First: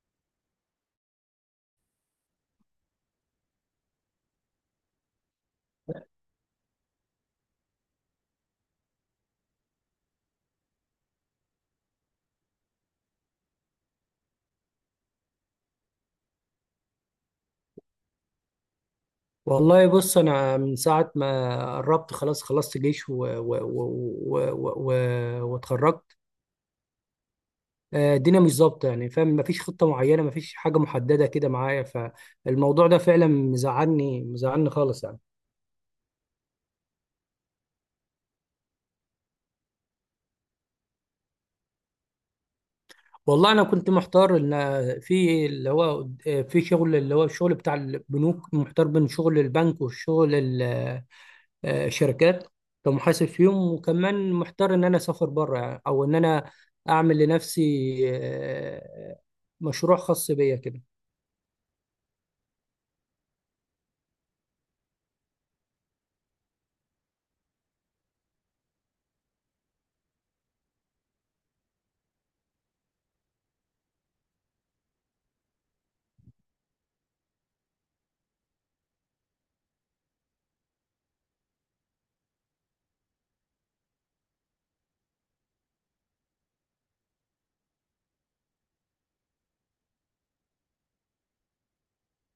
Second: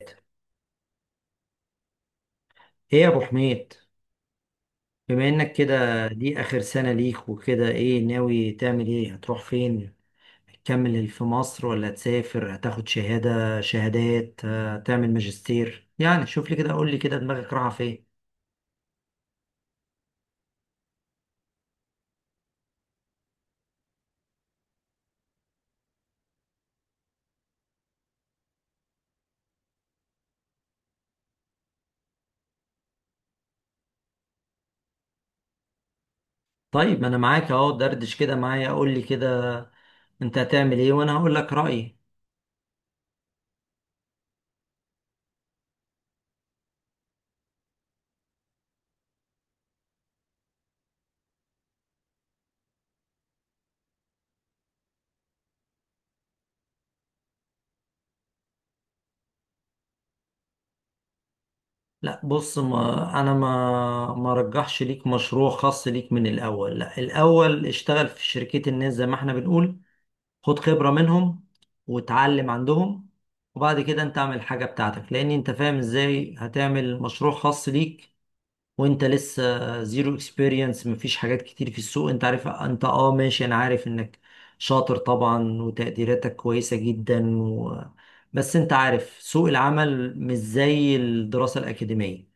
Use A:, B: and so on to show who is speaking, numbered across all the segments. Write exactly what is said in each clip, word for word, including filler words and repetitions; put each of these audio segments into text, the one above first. A: ايه، يا ابو حميد، بما انك كده دي اخر سنة ليك وكده ايه ناوي تعمل؟ ايه، هتروح فين؟ هتكمل في مصر ولا هتسافر؟ هتاخد شهادة، شهادات، هتعمل ماجستير؟ يعني شوف لي كده، قول لي كده، دماغك رايحة فين؟
B: والله بص، انا من ساعه ما قربت خلاص خلصت جيش و- و- و- و- و- واتخرجت. آه، الدنيا مش ظابطه، يعني فاهم، مفيش خطه معينه، مفيش حاجه محدده كده معايا. فالموضوع ده فعلا مزعلني مزعلني خالص يعني.
A: طيب، ما انا معاك اهو، دردش كده معايا، قول لي كده انت هتعمل ايه وانا هقول لك رأيي.
B: والله انا كنت محتار ان في اللي هو آه، في شغل، اللي هو الشغل بتاع البنوك. محتار بين شغل البنك والشغل، آه، شركات، كمحاسب فيهم. وكمان محتار ان انا اسافر بره يعني، او ان انا اعمل لنفسي آه، مشروع خاص بيا كده.
A: لا بص، ما انا ما ما رجحش ليك مشروع خاص ليك من الاول. لا، الاول اشتغل في شركات الناس زي ما احنا بنقول، خد خبرة منهم وتعلم عندهم، وبعد كده انت اعمل حاجة بتاعتك، لان انت فاهم ازاي هتعمل مشروع خاص ليك وانت لسه زيرو اكسبيرينس؟ مفيش حاجات كتير في السوق. انت عارف، انت اه ماشي، انا عارف انك شاطر طبعا وتقديراتك كويسة جدا و... بس انت عارف سوق العمل مش زي الدراسة الأكاديمية.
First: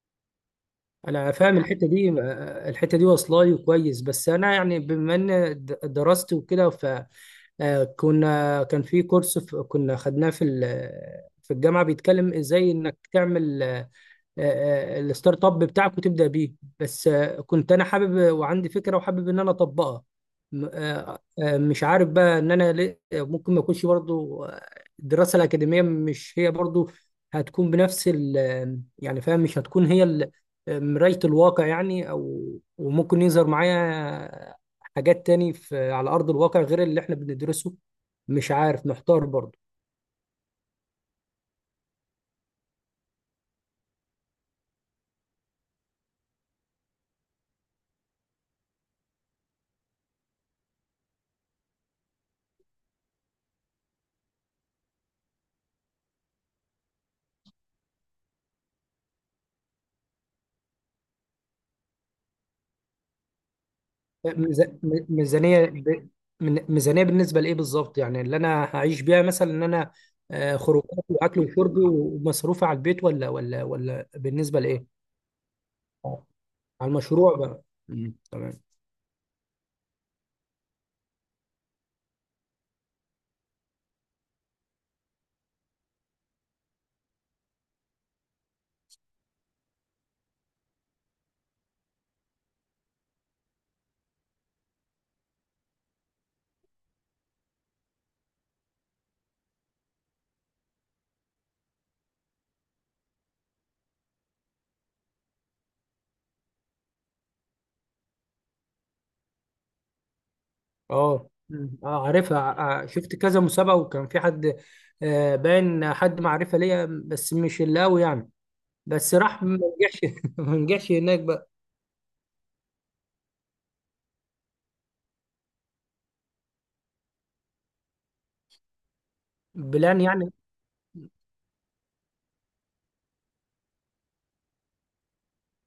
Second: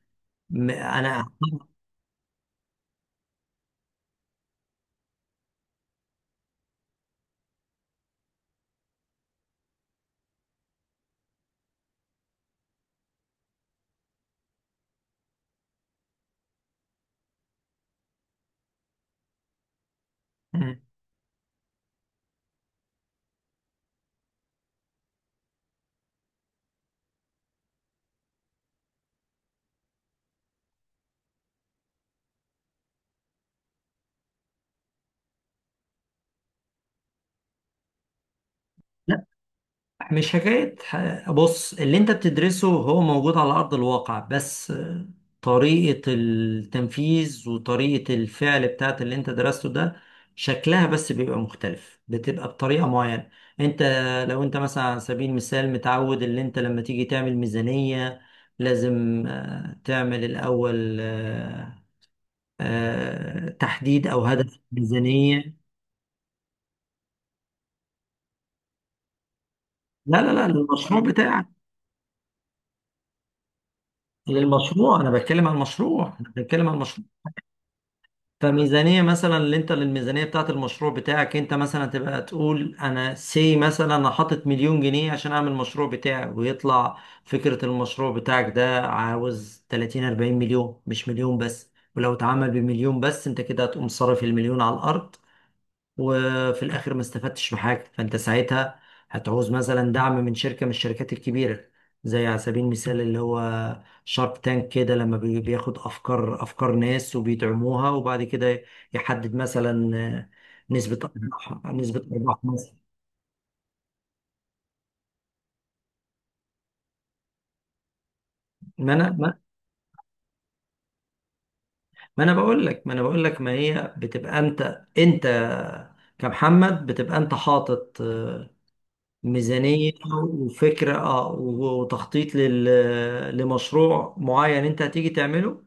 A: م- انا...
B: انا فاهم الحته دي، آه، الحته دي واصله لي كويس. بس انا يعني، بما ان د- درست وكده، فكنا كان في كورس، ف- كنا خدناه في ال- في الجامعه، بيتكلم ازاي انك تعمل آه، آه، آه، الستارت اب بتاعك وتبدا بيه. بس آه، كنت انا حابب وعندي فكره، وحابب ان انا اطبقها. م-
A: مم.
B: آه، آه، مش عارف بقى ان انا ليه- ممكن ما اكونش برضو آه، الدراسه الاكاديميه مش هي برضو هتكون بنفس ال آه، يعني فاهم، مش هتكون هي ال- مرايه الواقع يعني، او وممكن يظهر معايا حاجات تاني في على ارض الواقع غير اللي احنا بندرسه. مش عارف، محتار برضو.
A: مش حكاية ح- بص، اللي انت بتدرسه هو موجود على أرض الواقع، بس طريقة التنفيذ وطريقة الفعل بتاعت اللي انت درسته ده شكلها بس بيبقى مختلف، بتبقى بطريقة معينة. انت لو انت مثلا على سبيل المثال متعود، اللي انت لما تيجي تعمل ميزانية لازم آه، تعمل الأول آه، آه، تحديد أو هدف
B: ميز- م-
A: ميزانية.
B: ميزانية ب... من- ميزانية بالنسبة لإيه بالظبط يعني؟ اللي أنا هعيش بيها مثلا، إن أنا
A: لا لا لا،
B: آه، خروجات
A: للمشروع
B: وأكل
A: بتاعك.
B: وشرب ومصروفي على البيت؟ ولا ولا ولا بالنسبة
A: للمشروع،
B: لإيه؟
A: أنا بتكلم عن المشروع،
B: آه.
A: أنا بتكلم عن
B: على
A: المشروع.
B: المشروع بقى. مم. تمام.
A: فميزانية مثلا، اللي انت للميزانية بتاعت المشروع بتاعك، انت مثلا تبقى تقول انا سي، مثلا انا حاطط مليون جنيه عشان اعمل المشروع بتاعي، ويطلع فكرة المشروع بتاعك ده عاوز ثلاثين اربعين مليون، مش مليون بس. ولو اتعمل بمليون بس، انت كده هتقوم صارف المليون على الارض، وفي الاخر ما استفدتش بحاجه. فانت ساعتها هتعوز مثلا دعم من شركه من الشركات الكبيره، زي على سبيل المثال اللي هو شارك تانك كده، لما بي- بياخد افكار، افكار ناس، وبيدعموها، وبعد كده يحدد مثلا نسبه
B: أه.
A: ارباح،
B: مم. أه
A: نسبه ارباح
B: عارفها. ع-
A: مثلا.
B: ع- شفت كذا مسابقة وكان في حد، آه، باين حد معرفة ليا بس مش اللي قوي يعني.
A: ما انا
B: بس
A: ما
B: راح ما نجحش ما نجحش هناك بقى.
A: ما انا بقول لك ما انا بقول لك، ما هي بتبقى انت، انت كمحمد، بتبقى انت حاطط ميزانية
B: بلان يعني.
A: وفكرة، اه، وتخطيط لل... لمشروع معين انت هتيجي تعمله.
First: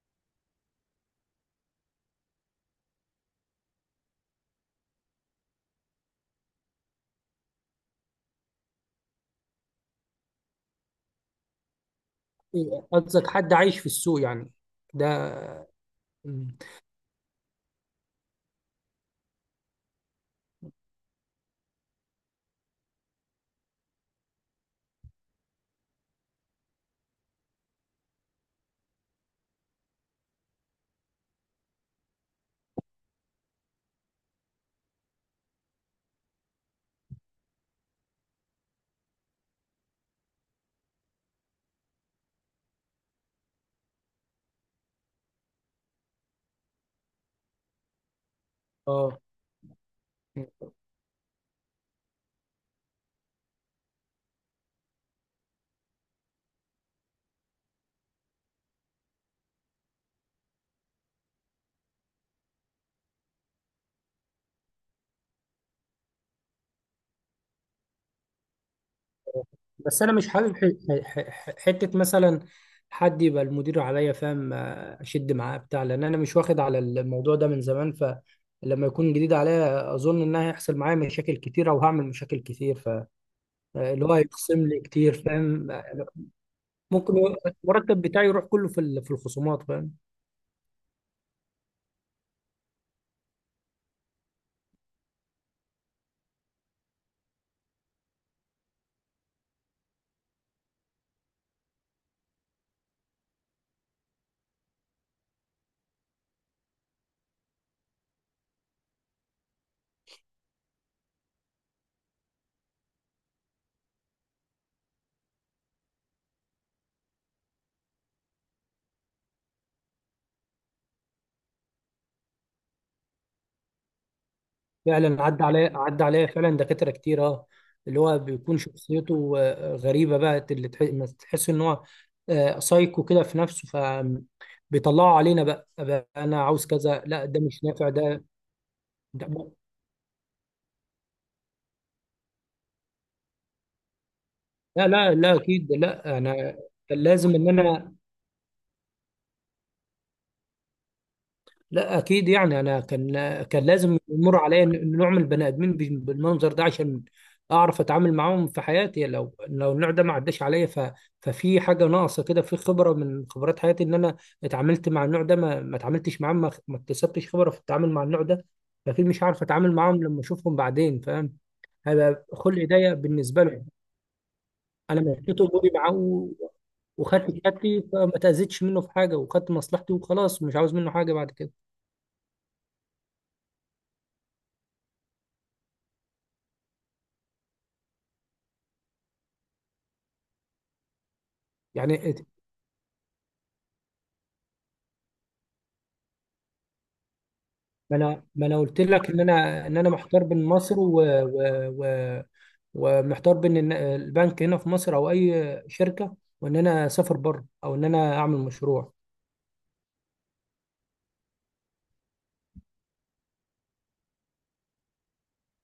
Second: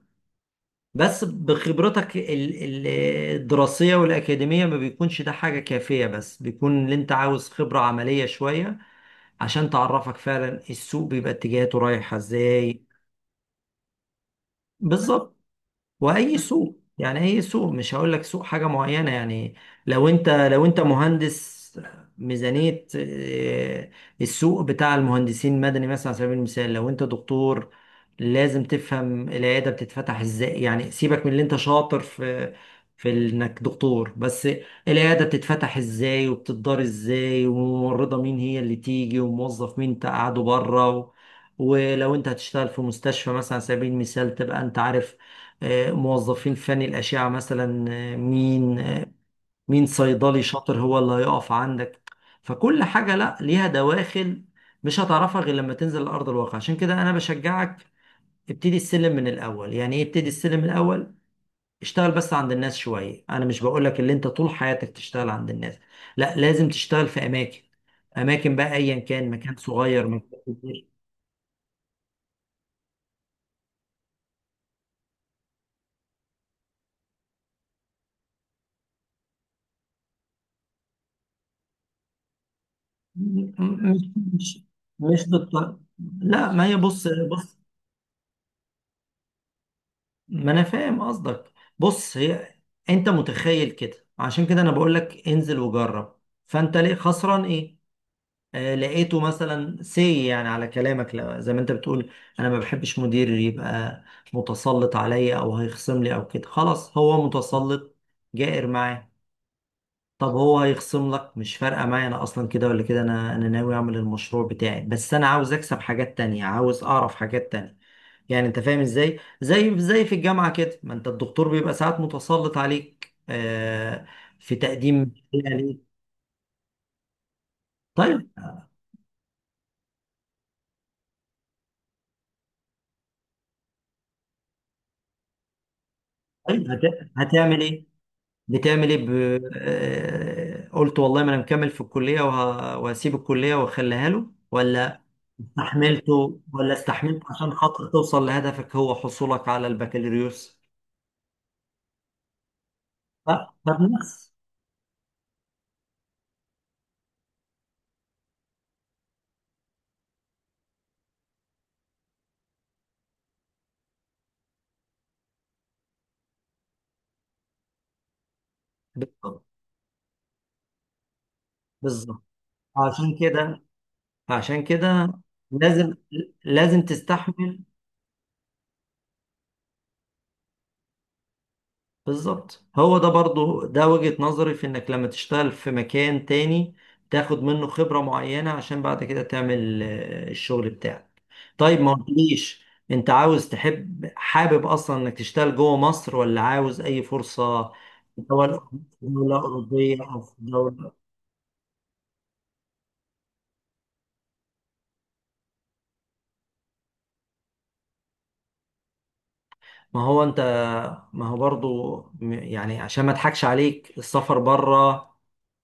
A: بس بخبرتك ال- ال- الدراسية والأكاديمية، ما بيكونش ده حاجة كافية، بس بيكون اللي انت عاوز خبرة عملية شوية عشان تعرفك فعلا السوق بيبقى اتجاهاته رايحة ازاي.
B: قصدك حد عايش في السوق يعني؟ ده.
A: بالظبط. واي
B: مم.
A: سوق، يعني اي سوق، مش هقول لك سوق حاجه معينه يعني. لو انت لو انت مهندس، ميزانيه، آه، السوق بتاع المهندسين مدني مثلا. على سبيل المثال، لو انت دكتور، لازم تفهم العياده بتتفتح ازاي. يعني سيبك من اللي انت شاطر في في انك دكتور بس، العياده بتتفتح ازاي وبتدار ازاي، وممرضه مين هي اللي تيجي، وموظف مين تقعده بره. ولو انت هتشتغل في مستشفى مثلا على سبيل المثال، تبقى انت عارف آه، موظفين فني الأشعة مثلا، آه، مين آه،
B: اه.
A: مين صيدلي شاطر هو اللي هيقف عندك. فكل حاجة لا ليها دواخل، مش هتعرفها غير لما تنزل لأرض الواقع. عشان كده أنا بشجعك ابتدي السلم من الأول. يعني إيه ابتدي السلم من الأول؟ اشتغل بس عند الناس شوية. أنا مش بقولك اللي أنت طول حياتك تشتغل عند الناس، لا، لازم تشتغل في أماكن، أماكن بقى أيا كان، مكان
B: بس
A: صغير
B: انا مش
A: مكان
B: حابب
A: كبير.
B: ح- ح- ح- حته مثلا حد يبقى المدير عليا، فاهم، آه، اشد معاه بتاع. لان انا مش واخد على الموضوع ده من زمان، فلما يكون جديد عليا اظن ان هيحصل معايا مشاكل كتير او هعمل مشاكل كتير.
A: م- م-
B: فاللي
A: مش
B: هو
A: مش
B: هيخصم لي كتير،
A: مش
B: فاهم.
A: بالط- لا، ما هي، بص
B: ممكن
A: بص،
B: المرتب بتاعي يروح كله في ال- في الخصومات، فاهم.
A: ما انا فاهم قصدك. بص هي، انت متخيل كده. عشان كده انا بقول لك انزل وجرب، فانت ليه خسران ايه؟ آه، لقيته مثلا سي، يعني على كلامك، لا- زي ما انت بتقول، انا ما بحبش مدير يبقى متسلط عليا او هيخصم لي او كده، خلاص هو متسلط جائر معاه، طب هو هيخصم لك مش فارقه معايا. انا اصلا كده ولا كده، انا انا ناوي اعمل المشروع بتاعي، بس انا عاوز اكسب حاجات تانية، عاوز اعرف حاجات تانية. يعني انت فاهم ازاي؟ زي زي في الجامعه كده، ما انت الدكتور بيبقى ساعات متسلط عليك، آه، في تقديم
B: فعلا عدى
A: شيء
B: عليا
A: ليك.
B: عدى عليا فعلا دكاترة كتير. اه، اللي هو
A: طيب،
B: بيكون شخصيته آه، غريبة بقى، اللي تح- ما تحس ان هو آه، سايكو كده في نفسه. فبيطلعوا علينا بقى، بقى انا عاوز
A: طيب
B: كذا،
A: هت-
B: لا ده
A: هتعمل
B: مش
A: ايه؟
B: نافع ده,
A: بتعمل ايه ب...
B: ده
A: آه، قلت والله ما انا مكمل في الكليه وه... وهسيب الكليه واخليها له،
B: لا
A: ولا
B: لا لا، اكيد لا،
A: استحملته،
B: انا
A: ولا
B: كان
A: استحملت
B: لازم ان
A: عشان خاطر
B: انا
A: توصل لهدفك، هو حصولك على البكالوريوس.
B: لا اكيد يعني انا كان
A: ف-
B: كان لازم
A: فبنفس...
B: يمر عليا إن- نوع من البني ادمين بال- بالمنظر ده عشان اعرف اتعامل معاهم في حياتي. لو لو النوع ده ما عداش عليا، ف... ففي حاجه ناقصه كده في خبره من خبرات حياتي ان انا اتعاملت مع النوع ده. ما, ما اتعاملتش معاه، ما... ما اكتسبتش خبره في التعامل مع النوع ده. فاكيد مش هعرف
A: بالظبط،
B: اتعامل معاهم لما اشوفهم بعدين، فاهم.
A: بالظبط،
B: هيبقى خلق ضيق
A: عشان
B: بالنسبه
A: كده،
B: لهم.
A: عشان
B: انا
A: كده
B: مشيت اموري معاه
A: لازم،
B: و-
A: لازم
B: وخدت
A: تستحمل.
B: كتابتي، فما تاذيتش منه في حاجه وخدت مصلحتي وخلاص، مش عاوز منه حاجه بعد كده.
A: بالظبط، هو ده برضه ده وجهة نظري، في انك لما تشتغل في مكان تاني تاخد منه خبرة معينة عشان بعد كده تعمل آه، الشغل بتاعك. طيب ما
B: يعني
A: قلتليش، انت عاوز تحب حابب اصلا انك تشتغل جوه مصر ولا عاوز اي فرصة
B: ما
A: في
B: انا ما انا
A: دول-
B: قلت لك ان
A: دولة
B: انا ان انا
A: أوروبية أو
B: محتار
A: في
B: بين مصر
A: دولة؟
B: و... و... و... ومحتار بين إن البنك هنا في مصر او اي شركه، وان انا اسافر بره، او ان انا اعمل مشروع.
A: ما هو أنت، ما هو برضو م- يعني عشان ما أضحكش عليك، السفر بره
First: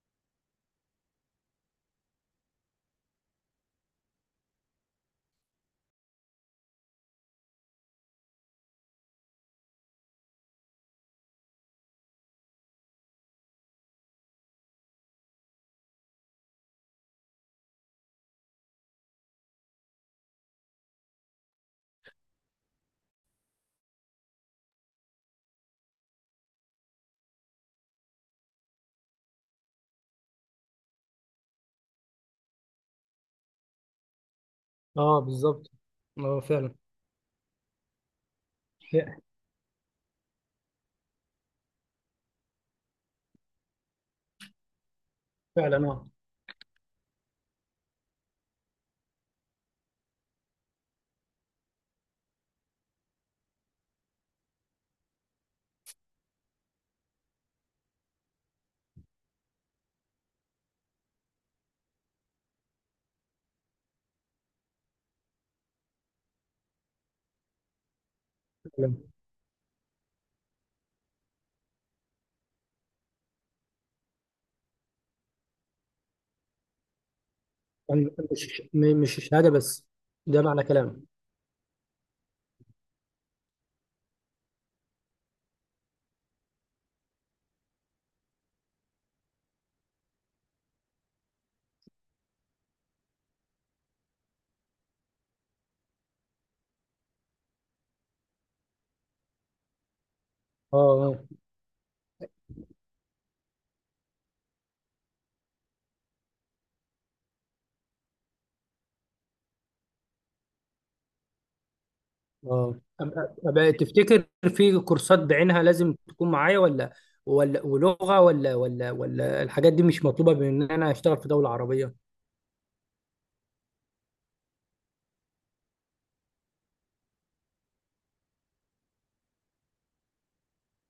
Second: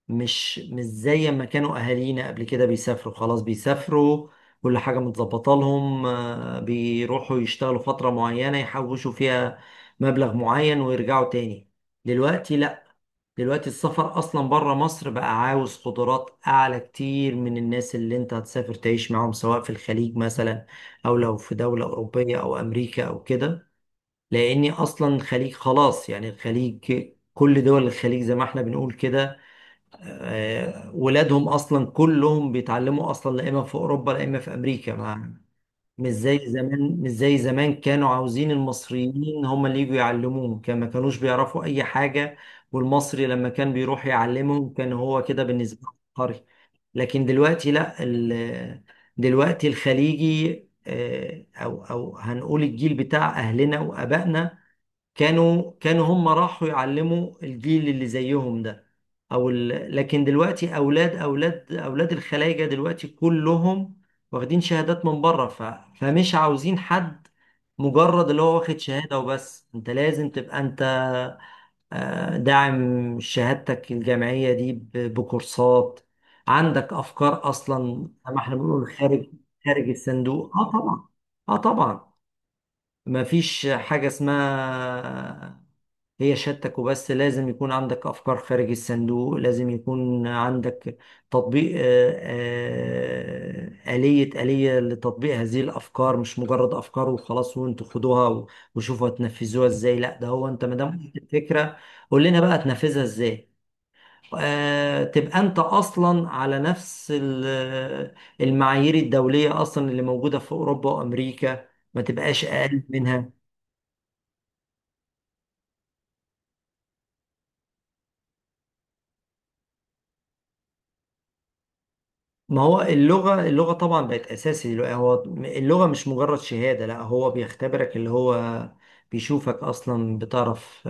A: مش مش زي ما كانوا اهالينا قبل كده بيسافروا. خلاص بيسافروا كل حاجة متظبطة لهم، آه، بيروحوا يشتغلوا فترة معينة يحوشوا فيها مبلغ معين ويرجعوا تاني. دلوقتي لا، دلوقتي السفر اصلا بره مصر بقى عاوز قدرات اعلى كتير من الناس اللي انت هتسافر تعيش معاهم، سواء في الخليج مثلا، او لو في دولة اوروبية او امريكا او كده، لاني اصلا الخليج خلاص يعني. الخليج، كل دول الخليج زي ما احنا بنقول كده، آه، ولادهم اصلا كلهم بيتعلموا اصلا، لا اما في اوروبا لا اما في امريكا،
B: اه
A: ما،
B: بالظبط.
A: مش زي
B: اه فعلا.
A: زمان، مش زي زمان كانوا عاوزين المصريين هم اللي يجوا يعلموهم، كان ما كانوش بيعرفوا اي حاجه، والمصري لما كان بيروح يعلمهم كان هو كده
B: فعلا
A: بالنسبه له
B: اه.
A: عبقري. لكن دلوقتي لا، ال- دلوقتي الخليجي آه، او او هنقول الجيل بتاع اهلنا وابائنا، كانوا كانوا هم راحوا يعلموا الجيل اللي زيهم ده او ال... لكن دلوقتي اولاد اولاد اولاد الخلايجه دلوقتي كلهم واخدين شهادات من بره، ف... فمش عاوزين حد مجرد اللي هو واخد
B: فعلا.
A: شهاده وبس. انت لازم تبقى انت آه، داعم شهادتك الجامعيه دي ب... بكورسات. عندك افكار اصلا،
B: يعني
A: زي ما احنا
B: مش
A: بنقول،
B: م- مش
A: خارج
B: الشهاده بس،
A: خارج
B: ده
A: الصندوق،
B: معنى
A: اه طبعا.
B: كلام.
A: اه طبعا، ما فيش حاجه اسمها هي شهادتك وبس، لازم يكون عندك أفكار خارج الصندوق، لازم يكون عندك تطبيق، آه، آه، آلية، آلية لتطبيق هذه الأفكار، مش مجرد أفكار وخلاص وانتوا خدوها و- وشوفوا هتنفذوها ازاي. لا، ده هو انت ما
B: اه.
A: دام قلت
B: اه.
A: الفكرة، قول لنا بقى هتنفذها ازاي. آه، تبقى انت اصلا على نفس ال- المعايير الدولية اصلا اللي موجودة في اوروبا وامريكا، ما تبقاش
B: اه.
A: اقل
B: أب-
A: منها.
B: أب- تفتكر في كورسات بعينها لازم تكون معايا، ولا ولا ولغه، ولا ولا ولا الحاجات دي مش مطلوبه بان انا اشتغل في دوله عربيه؟
A: ما هو اللغة، اللغة طبعا بقت أساسي دلوقتي. هو اللغة مش مجرد شهادة، لا، هو بيختبرك، اللي هو بيشوفك أصلا بتعرف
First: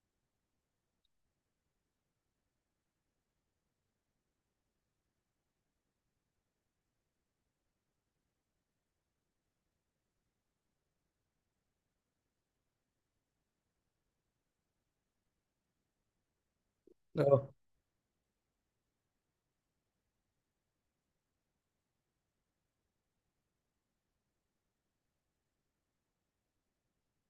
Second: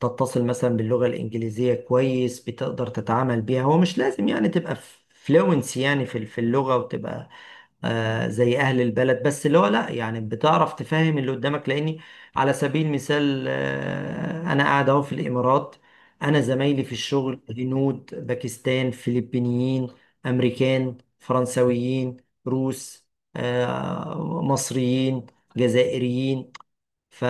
A: تتصل مثلا باللغة الإنجليزية كويس، بتقدر تتعامل بيها. هو مش لازم يعني تبقى فلوينسي يعني في في اللغة، وتبقى آه، زي اهل البلد، بس اللي هو لا، يعني بتعرف تفهم اللي قدامك. لاني على سبيل المثال آه، انا قاعد اهو في الامارات، انا زمايلي في الشغل
B: اه.
A: هنود، باكستان، فلبينيين، امريكان، فرنسويين، روس، آه، مصريين، جزائريين. ف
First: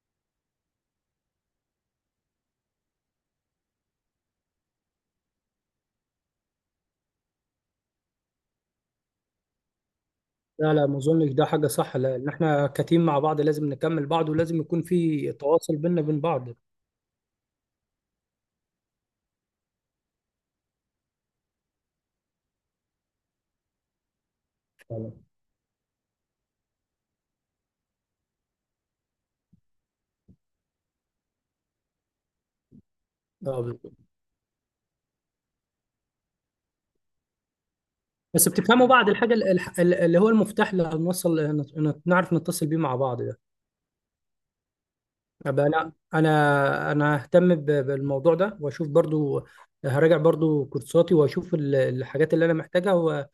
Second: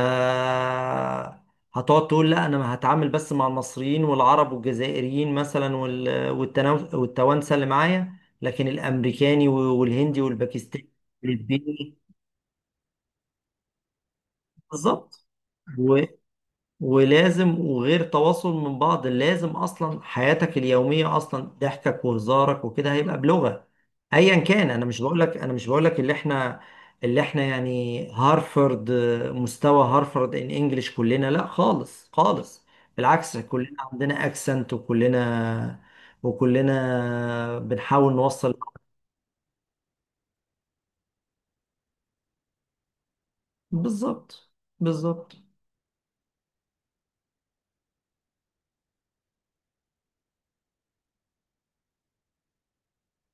A: هتقعد تقول لا انا هتعامل بس مع المصريين والعرب والجزائريين مثلا وال- والتناو- والتوانسه اللي معايا، لكن الامريكاني والهندي
B: لا لا،
A: والباكستاني
B: ما اظنش ده حاجه
A: والفلبيني،
B: صح، لان احنا كتيم مع بعض، لازم نكمل بعض ولازم يكون
A: بالظبط.
B: في تواصل بيننا وبين بعض.
A: ولازم، وغير تواصل من بعض، لازم اصلا حياتك اليوميه اصلا ضحكك وهزارك وكده هيبقى بلغه ايا كان. انا مش
B: فعلا.
A: بقولك انا مش بقولك اللي احنا اللي احنا يعني هارفرد، مستوى هارفرد ان انجلش كلنا، لا خالص خالص، بالعكس
B: اه
A: كلنا
B: بالظبط.
A: عندنا اكسنت، وكلنا وكلنا بنحاول
B: بس
A: نوصل.
B: بتفهموا بعض الحاجه ال- الح- ال- اللي هو المفتاح اللي هنوصل هن- نعرف نتصل بيه مع بعض ده.
A: بالظبط، بالظبط، ان
B: أبقى انا انا انا ههتم ب- بالموضوع ده واشوف برضو. هراجع برضو كورساتي واشوف ال- الحاجات اللي انا محتاجها، و-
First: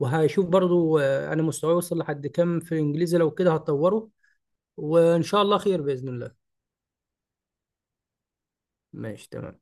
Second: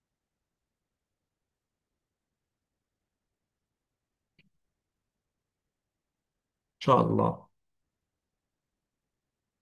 B: وهشوف برضو آه، انا مستواي وصل لحد كام في الانجليزي، لو كده هتطوره. وان شاء الله خير باذن الله.
A: شاء الله.
B: ماشي، تمام.